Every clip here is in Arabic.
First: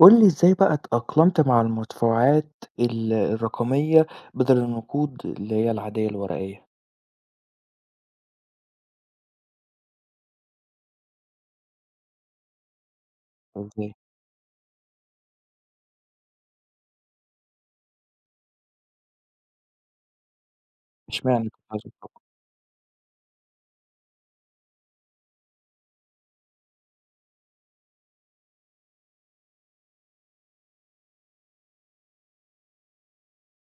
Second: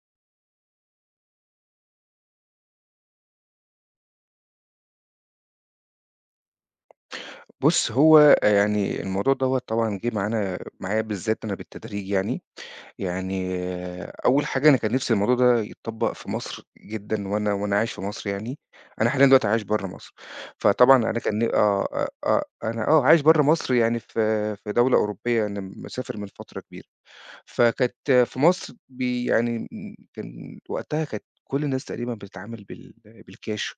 قُل لي إزاي بقى اتأقلمت مع المدفوعات الرقمية بدل النقود اللي هي العادية الورقية؟ بُص، هو يعني الموضوع دوّة طبعًا جِه معانا معايا بالذات أنا بالتدريج يعني. إزاي؟ أول حاجة أنا كان نِفْسي الموضوع ده يتطبّق في مصر جدًا وأنا عايش في مصر يعني. أنا حاليًا دلوقتي عايش برّه مصر، فطبعًا أنا كان ن إشمعنى كنت عايز آه، آه، تطبّق؟ آه، أنا آه، عايش برّه مصر يعني في دولة أوروبية، أنا مسافر من فترة كبيرة. فكانت في مصر يعني كان وقتها كانت كل الناس تقريبًا بتتعامل بالكاش،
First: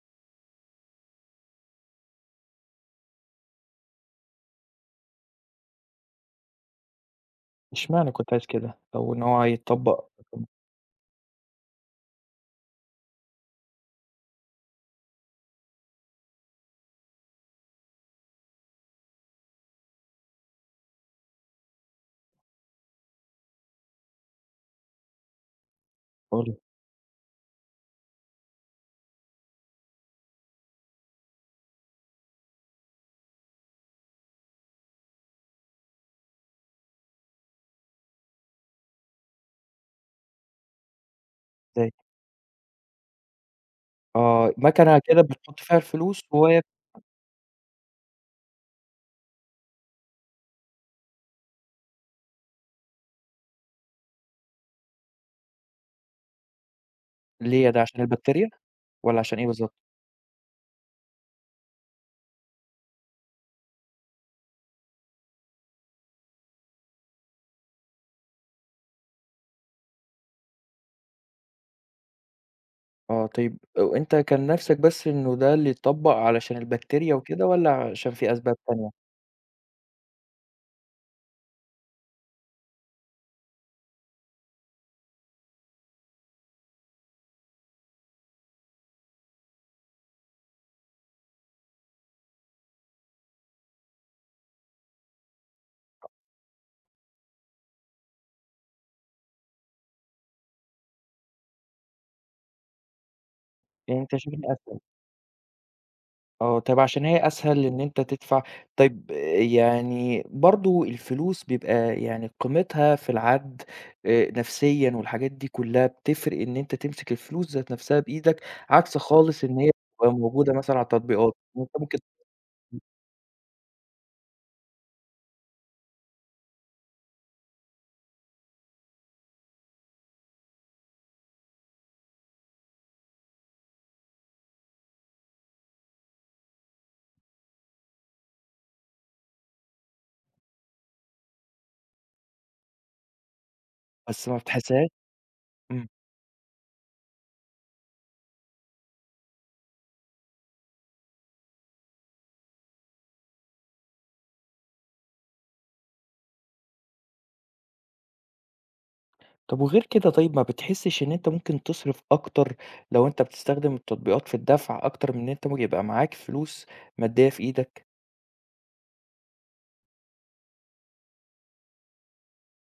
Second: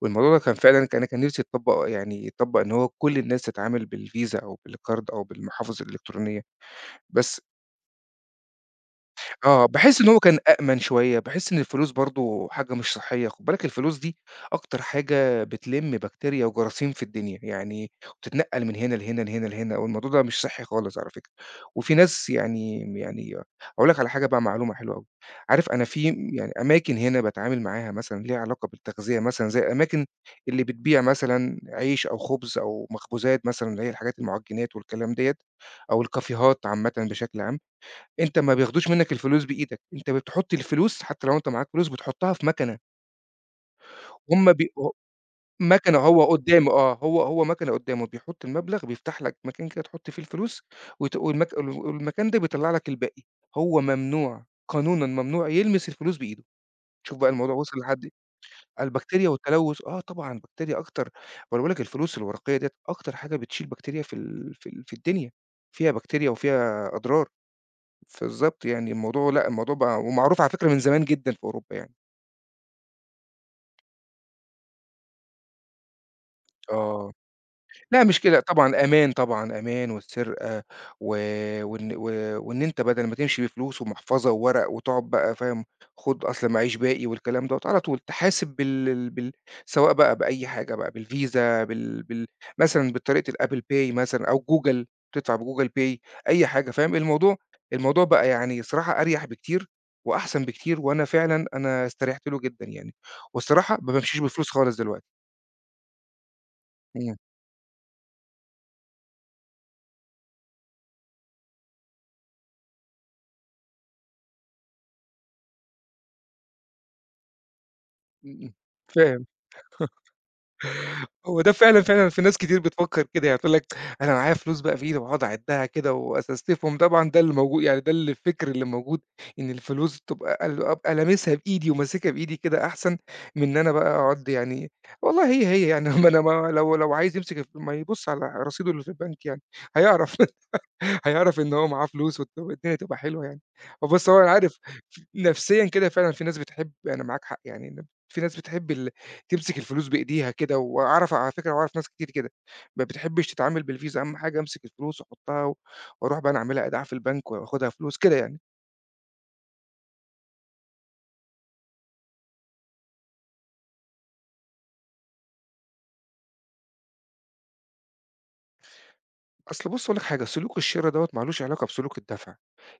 والموضوع ده أنا كان نِفْسي يتطبّق يعني يتطبّق إن هو كل الناس تتعامل بالفيزا أو بالكارد أو بالمحافظ الإلكترونية، بس إشمعنى كنت عايز كده أو إن هو آه، باحس يتطبّق؟ إن هو كان أأمن شوية، باحس إن الفلوس برضه حاجة مش صحّية. خُد بالك الفلوس دي أكتر حاجة بتلِم بكتيريا وجراثيم في الدنيا، يعني وبتتنقّل من هنا لهنا، لهنا، لهنا، والموضوع ده مش صحّي خالص على فكرة. وفي ناس يعني هاقول لك على حاجة بقى معلومة حلوة أوي. عارف أنا في قُل يعني لي. أماكن هنا باتعامل معاها مثلًا ليها علاقة بالتغذية مثلًا، زي الأماكن اللي بتبيع مثلًا عيش أو خُبز أو مخبوزات مثلًا اللي هي الحاجات المُعجّنات والكلام ديّة، أو الكافيهات عامةً بشكل عام. أنت ما بياخدوش منّك الفلوس بإيدك، أنت بتحُط الفلوس حتى لو أنت معاك فلوس إزاي؟ بتحُطّها في مَكَنة. هُم آه، بي ه مَكَنة كده بتحُط فيها مَكَنة الفلوس وهي... هو مَكَنة قُدّامه بيحُط المبلغ، بيفتح لك مكان كده تحُط فيه الفلوس وت والمك ال والمكان ده بيطلّع لك الباقي. هو ممنوع قانونًا، ممنوع يلمس الفلوس بإيده. شوف بقى الموضوع ليه وصل ده، عشان لحد البكتيريا والّا البكتيريا عشان إيه بالضبط؟ والتلوث. طبعًا البكتيريا أكتر ما أنا باقول لك، الفلوس الورقية ديّة أكتر حاجة بتشيل بكتيريا في ال في ال في الدنيا، فيها بكتيريا وفيها أضرار. بالضبط، يعني الموضوع لأ، الموضوع بقى ومعروف على فكرة من زمان جدًا في أوروبا يعني. آه، طيب وأنت كان نَفْسك بس إنه ده اللي يتطبّق علشان آه، البكتيريا وكده والّا لأ عشان مش في كده، أسباب طبعًا تانية؟ أمان طبعًا، أمان والسرقة، و وإن و وإن أنت بدل ما تمشي بفلوس ومحفظة وورق وتقعد بقى فاهم، خُد أصل معيش باقي والكلام دوّة، على طول تحاسب بال سواء بقى بأي حاجة بقى بالفيزا بال مثلًا بطريقة الApple Pay مثلًا أو جوجل، تدفع بجوجل Pay أي حاجة فاهم. الموضوع بقى يعني صراحة أريح بكتير وأحسن بكتير، وأنا فعلًا أنا استريحت له جدًا يعني، والصراحة ما يعني أنت بامشيش شايف إن بفلوس خالص أس... دلوقتي. آه، طيب عشان إمم، هي أسهل إن أنت تدفع. طيب، يعني برضه الفلوس بيبقى يعني قيمتها في العَد... نفسيًا والحاجات دي كلّها بتفرق إن أنت تمسك الفلوس ذات نفسها بإيدك، إمم، عكس فاهم. خالص إن هي بتبقى موجودة مثلًا على التطبيقات، هو ده وأنت فعلًا، ممكن... فعلًا في ناس كتير بتفكّر كده. يعني تقول لك أنا معايا فلوس بقى في إيدي وأقعد أعدّها كده وأستنسفهم. طبعًا ده اللي موجود يعني ده اللي الفكر اللي موجود، إن الفلوس تبقى ال أبقى لامسها بإيدي وماسكها بإيدي كده أحسن من إن أنا بقى أقعد يعني. والله هي يعني ما أنا ما لو عايز يمسك الف ما يبُص على رصيده اللي في البنك يعني هيعرف. هيعرف إن هو معاه فلوس والدنيا تبقى حلوة يعني. بُص، هو بس أنا ما عارف، بتحسهاش. نفسيًا إمم. كده فعلًا في ناس بتحب، أنا معاك حق يعني إن في ناس بتحب تمسك الفلوس بإيديها كده، وأعرف على فكرة أعرف ناس كتير كده ما بتحبش تتعامل بالفيزا، أهم حاجة أمسك الفلوس وأحطها وأروح بقى أنا أعملها إيداع في البنك وآخدها فلوس، كده يعني. طب وغير كده، طيب ما بتحسش إن أنت ممكن تصرف أكتر لو أنت بتستخدم التطبيقات في الدفع، أكتر من إن أنت ممكن يبقى معاك فلوس مادية في إيدك؟ أصل بُص هاقول لك حاجة، سلوك الشِرا دوّة ما لوش علاقة بسلوك الدفع.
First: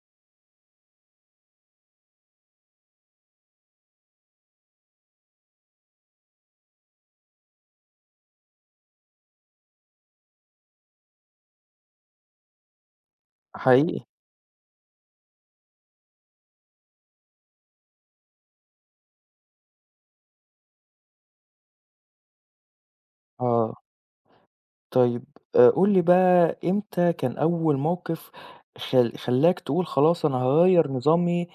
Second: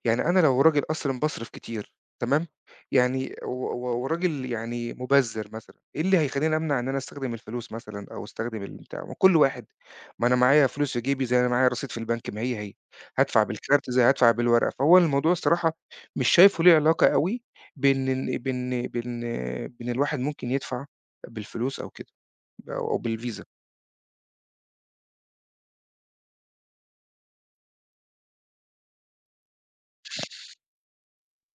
يعني أنا لو راجل أصلًا باصرف كتير تمام، يعني و و وراجل يعني مُبذِّر مثلًا، إيه اللي هيخلّيني أمنع إن أنا أستخدم الفلوس مثلًا أو أستخدم البتاع؟ ما كل واحد، ما أنا معايا فلوس في جيبي زي ما أنا معايا رصيد في البنك، ما هي، هي. هادفع بالكارت حقيقي. زي هادفع بالورقة، فهو الموضوع الصراحة مش شايفه ليه علاقة أوي بإن إن بإن بإن بإن الواحد ممكن يدفع بالفلوس أو كده أو بالفيزا. آه. طيب، قُل لي بقى إمتى كان أول موقف خلّاك تقول خلاص أنا هاغيّر نظامي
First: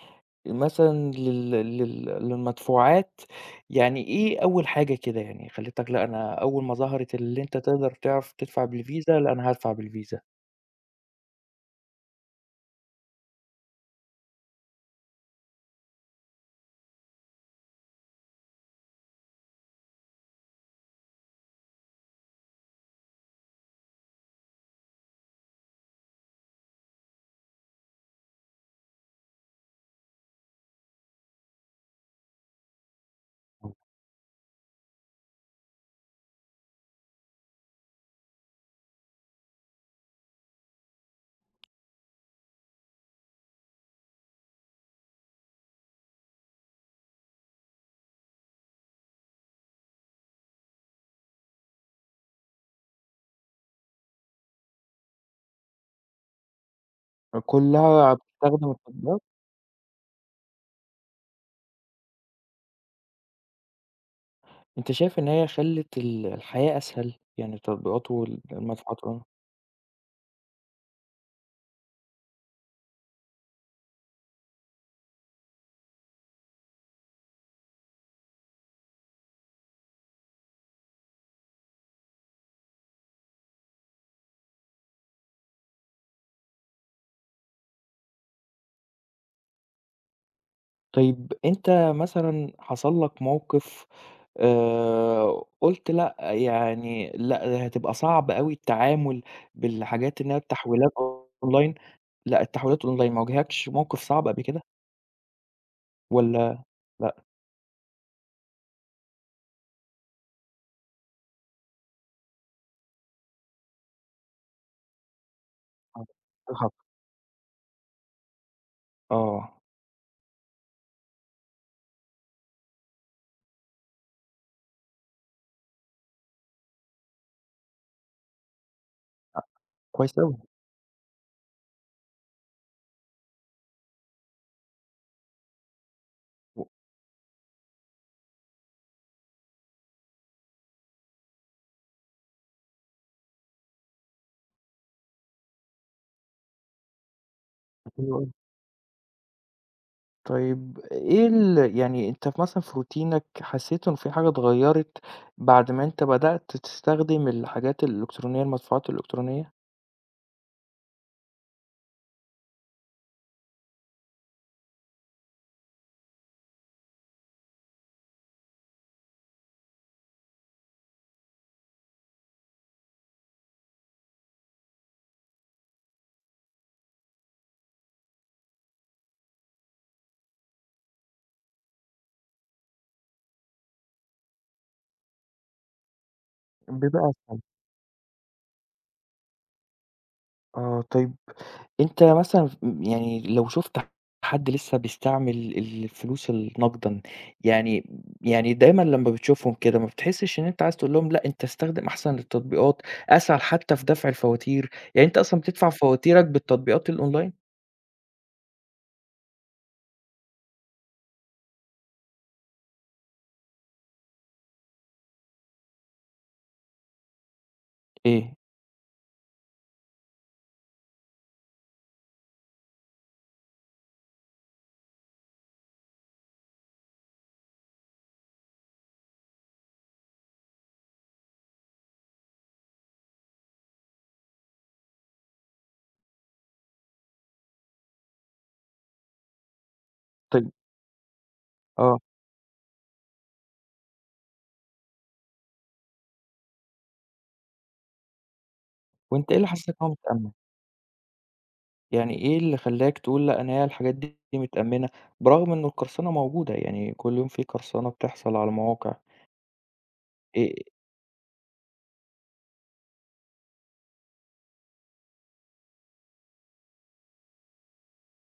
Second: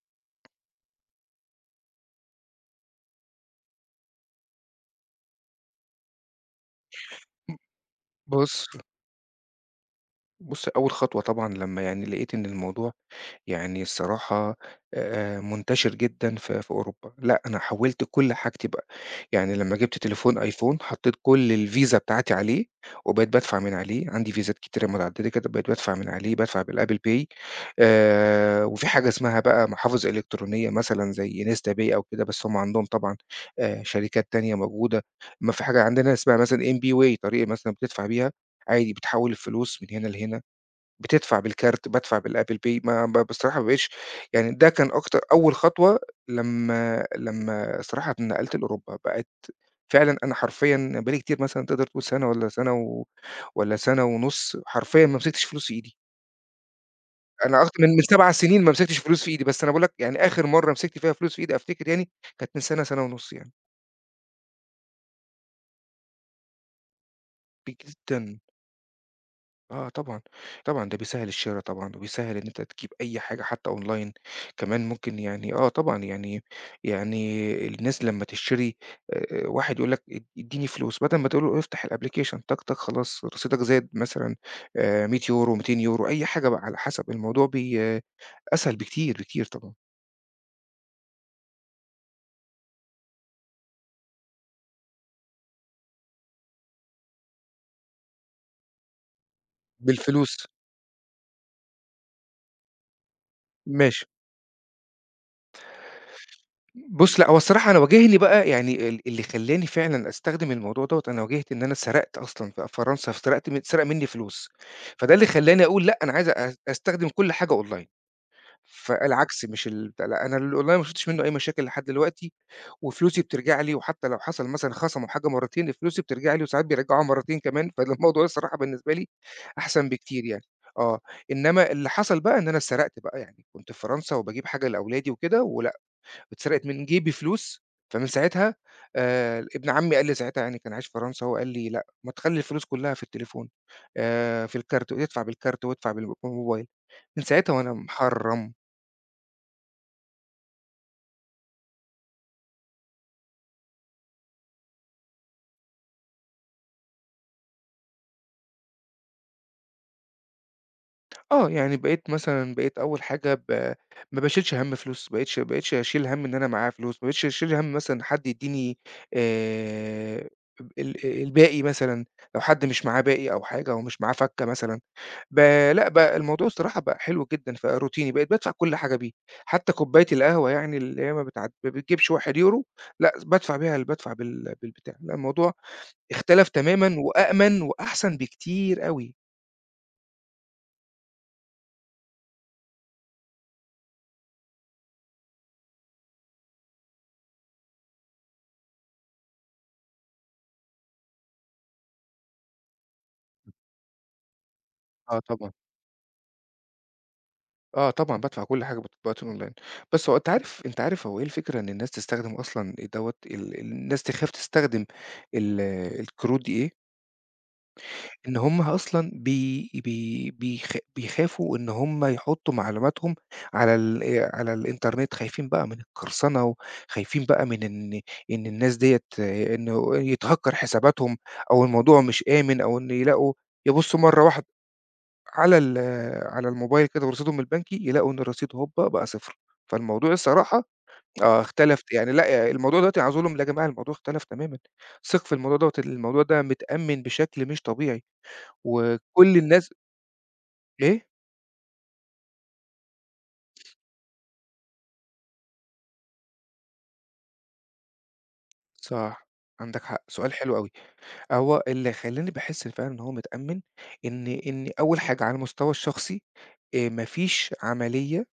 مثلًا لل لل للمدفوعات. يعني إيه أول حاجة كده، يعني خلّتك لأ، أنا أول ما ظهرت اللي أنت تقدر تعرف تدفع بُص بالفيزا، لأ أنا هادفع بالفيزا؟ بُص، أول خطوة طبعًا لمّا يعني لقيت إن الموضوع يعني الصراحة منتشر جدًا في أوروبا، لأ أنا حوّلت كل حاجتي بقى. يعني لمّا جِبت تليفون أيفون حطيت كل الفيزا بتاعتي عليه، وبقيت بادفع من عليه، عندي فيزات كتيرة متعددة كده بقيت بادفع من عليه، بادفع بالApple Pay. وفي حاجة اسمها بقى محافظ إلكترونية مثلًا زي Nesta Pay أو كده، بس هم عندهم طبعًا شركات تانية موجودة. أمّا في حاجة عندنا اسمها مثلًا MBWay طريقة مثلًا بتدفع بيها عادي، بتحوّل الفلوس من هنا لهنا، بتدفع بالكارت، بادفع بالApple Pay. ما ب بصراحة ما بقيتش يعني، ده كان أكتر أول خطوة، لمّا الصراحة اتنقلت لأوروبا، بقيت فعلًا. أنا حرفيًا بقى لي كتير، مثلًا تقدر تقول سَنة والّا سَنة و والّا سَنة ونُص حرفيًا ما مسكتش فلوس في إيدي. أنا أكتر من كلّها 7 سنين ما بتستخدم مسكتش التطبيقات. فلوس في إيدي، بس أنا باقول لك يعني آخر مرّة مسكت فيها فلوس في إيدي أفتكر يعني كانت من سَنة، سَنة ونُص يعني، أنت شايف إن هي خلّت الحياة أسهل، يعني بكتير التطبيقات جدًا. والمدفوعات؟ آه طبعًا، ده بيسهّل الشِرا طبعًا، وبيسهّل إن أنت تجيب أي حاجة حتى أونلاين. كمان ممكن يعني طبعًا يعني، الناس لمّا تشتري واحد يقول لك ادّيني فلوس، بدل ما تقول له افتح الapplication طَق، طَق خلاص رصيدك زاد مثلًا 100€ 200€ أي حاجة بقى على حسب. الموضوع بي آه، أسهل بكتير، بكتير طبعًا، طيب أنت مثلًا حصل لك موقف قُلت لأ، يعني لأ، ده هتبقى صعب أوي التعامل بالحاجات بالفلوس إنها التحويلات أونلاين؟ لأ، التحويلات أونلاين ما واجهكش موقف ماشي. صعب قبل كده والّا؟ لأ؟ بُص، لأ هو الصراحة أنا واجهني بقى يعني اللي خلّاني فعلًا أستخدم الموضوع دوّة. أنا واجهت إن أنا سرقت أصلًا في فرنسا، سرقت من اتسرق مني فلوس، فده اللي خلّاني أقول لأ، أنا عايز الحق. أستخدم كل حاجة أونلاين. فالعكس آه، مش ال بتاع لأ، أنا الأونلاين ما شُفتش منّه أي مشاكل لحد دلوقتي، وفلوسي بترجع لي، وحتى لو حصل مثلًا خصموا حاجة مرّتين، فلوسي بترجع لي، وساعات بيرجّعوها مرّتين كمان، فالموضوع الصراحة بالنسبة لي أ... أحسن كويس بكتير أوي. يعني. آه، إنّما اللي حصل بقى إن أنا سرقت بقى، يعني كنت في فرنسا وباجيب حاجة لأولادي وكده واتسرقت و... من جيبي فلوس. فمن ساعتها ابن عمي قال لي ساعتها، يعني كان عايش في فرنسا، هو قال لي: "لأ، ما تخلّي الفلوس كلّها في التليفون، في الكارت وادفع بالكارت وادفع بالموبايل." من ساعتها وأنا حلو أوي. محرّم. طيب إيه ال... يعني أنت في مثلًا في روتينك حسيت إن في حاجة اتغيّرت بعد ما أنت بدأت تستخدم الحاجات الإلكترونية، المدفوعات الإلكترونية؟ آه، يعني بقيت أول حاجة، ما باشيلش هَم فلوس، ما بقيتش، أشيل هَم إن أنا معايا فلوس، ما بقيتش أشيل هَم مثلًا حد يدّيني آآ ال الباقي مثلًا، لو حد مش معاه باقي أو حاجة أو مش معاه فَكّة مثلًا. ب لأ بقى الموضوع الصراحة بقى حلو جدًا، فبقى روتيني، بقيت بادفع كل حاجة بيه، حتى كوباية القهوة يعني اللي هي ما بتجيبش 1€، لأ بادفع بيها ال بادفع بالبتاع، لأ الموضوع اختلف تمامًا بيبقى أسهل. وأأمن وأحسن بكتير أوي. آه، طيب أنت مثلًا ف... يعني لو شُفت حد لسه بيستعمل الفلوس النقدًا، يعني... يعني دايمًا لمّا بتشوفهم كده ما بتحسّش إن أنت عايز تقول لهم لأ، أنت استخدم أحسن التطبيقات، أسهل حتى في دفع الفواتير؟ يعني أنت آه أصلًا طبعًا. بتدفع فواتيرك بالتطبيقات الأونلاين؟ آه طبعًا بادفع كل حاجة بالتطبيقات الأونلاين، بس هو أنت عارف هو إيه الفكرة إن الناس تستخدم أصلًا دوّة، الناس تخاف تستخدم ال الكروت دي إيه؟ إيه؟ إن هم أصلًا بي بي بيخ بيخافوا إن هم يحطّوا معلوماتهم على ال على الإنترنت، خايفين بقى من القرصنة، وخايفين بقى من إن الناس ديّة إنه يتهكّر حساباتهم أو الموضوع مش آمن، أو إن يلاقوا يبُصّوا مرّة واحدة على على الموبايل كده ورصيدهم البنكي، يلاقوا إن الرصيد هوبا بقى 0. فالموضوع طيب. الصراحة اختلف آه. يعني لأ، الموضوع دلوقتي عاوز أقول لهم: لا، "يا جماعة الموضوع اختلف تمامًا، ثق في الموضوع دوّة، الموضوع ده متأمّن بشكل مش طبيعي." وأنت وكل إيه اللي حسّسك الناس. إن هو متأمن؟ إيه؟ يعني إيه اللي خلّاك تقول لأ، أنا هي الحاجات دي متأمنة، برغم إن القرصنة موجودة؟ يعني كل يوم في قرصنة بتحصل على المواقع. صح، عندك حق، سؤال إيه... حلو أوي. هو اللي خلّاني باحس فعلًا إن هو متأمِّن، إن أول حاجة على المستوى الشخصي، ما فيش عملية،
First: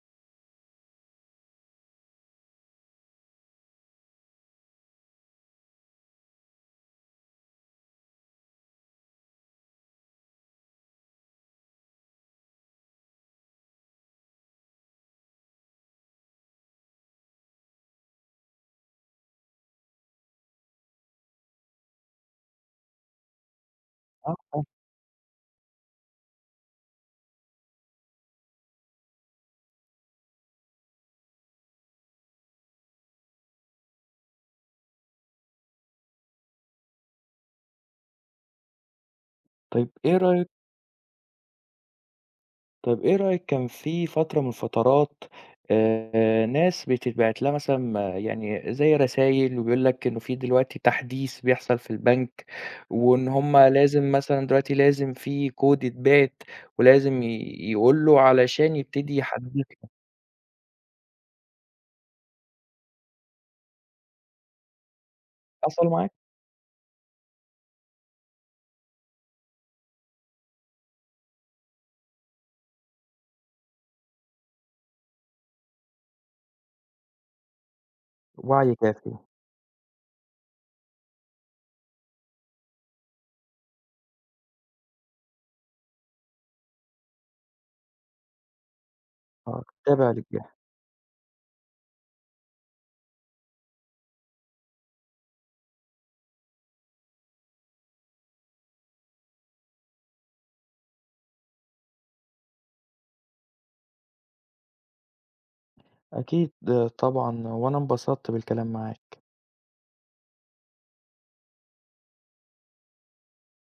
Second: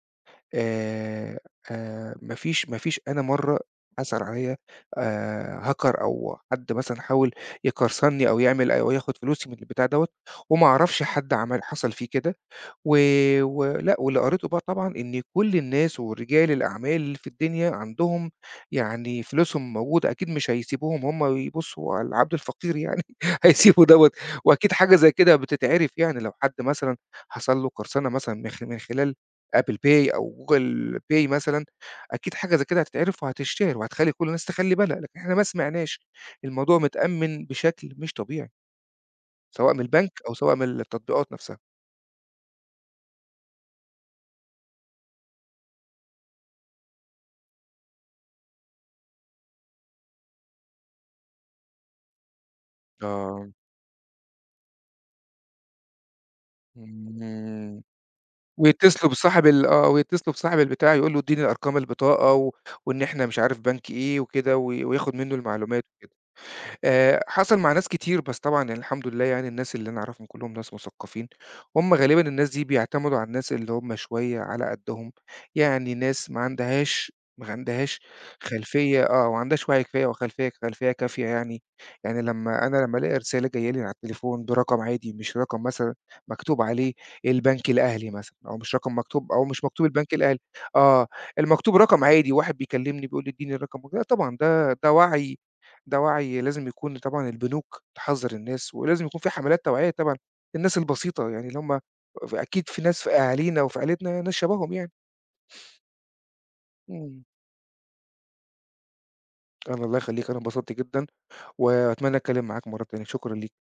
آآ ما فيش، أنا مرّة عثر عليّا hacker أو حد مثلًا حاول يقرصنّي أو يعمل ياخُد فلوسي من البتاع دوّة، وما أعرفش حد عمل حصل فيه كده. و ولأ، واللي قريته بقى طبعًا إن كل الناس ورجال الأعمال في الدنيا عندهم يعني فلوسهم موجودة، أكيد مش هيسيبوهم هم يبُصّوا على العبد الفقير يعني، هيسيبوا دوّة. آه، آه، وأكيد حاجة زي كده بتتعرف يعني، لو حد مثلًا حصل له قرصنة مثلًا من خلال Apple Pay أو Google Pay مثلًا، أكيد حاجة زي كده هتتعرف وهتتشهر وهتخلّي كل الناس تخلّي بالها، لكن إحنا ما سمعناش. الموضوع متأمّن بشكل مش طبيعي، سواء من طيب البنك إيه أو رأيك؟ سواء من التطبيقات نفسها. طيب إيه رأيِك كان في فترة من الفترات ناس بتتبعت لها مثلًا، آه، يعني زي رسايل وبيقول لك إنه في دلوقتي تحديث بيحصل في البنك، وإن آه. هم لازم مثلًا دلوقتي لازم في كود يتبعت ولازم إمم. يقول له علشان يبتدي يحدِّث لك. ويتصلوا بصاحب البتاع يقول له ادّيني أرقام البطاقة، و وإن إحنا مش عارف بنك إيه وكده وياخد منّه المعلومات حصل معاك؟ وكده. حصل مع ناس كتير، بس طبعًا يعني الحمد لله يعني الناس اللي أنا أعرفهم كلّهم ناس مثقّفين. هُم غالبًا الناس دي بيعتمدوا على الناس اللي هُم شوية على قدّهم، يعني ناس ما عندهاش، ما عندهاش وعي خلفية، كافي. ما عندهاش وعي كفاية وخلفية، كافية يعني. يعني لمّا أنا ألاقي رسالة جاية لي على التليفون برقم عادي، مش رقم مثلًا مكتوب عليه البنك الأهلي مثلًا، أو مش رقم مكتوب أو آه، مش مكتوب تابع البنك الأهلي، للجهة. آه، المكتوب رقم عادي، واحد بيكلّمني بيقول لي ادّيني الرقم وكده، طبعًا ده وعي، لازم يكون طبعًا البنوك تحذّر الناس، ولازم يكون في حملات توعية طبعًا للناس البسيطة، يعني اللي هم، أكيد في ناس في أهالينا وفي عيلتنا يعني ناس شبههم يعني. أكيد، آه، إمم. طبعًا، وأنا انبسطت بالكلام معاك. الله يخلّيك، أنا انبسطت جدًا وأتمنى أتكلّم معاك مرّة تانية، شكرًا ليك.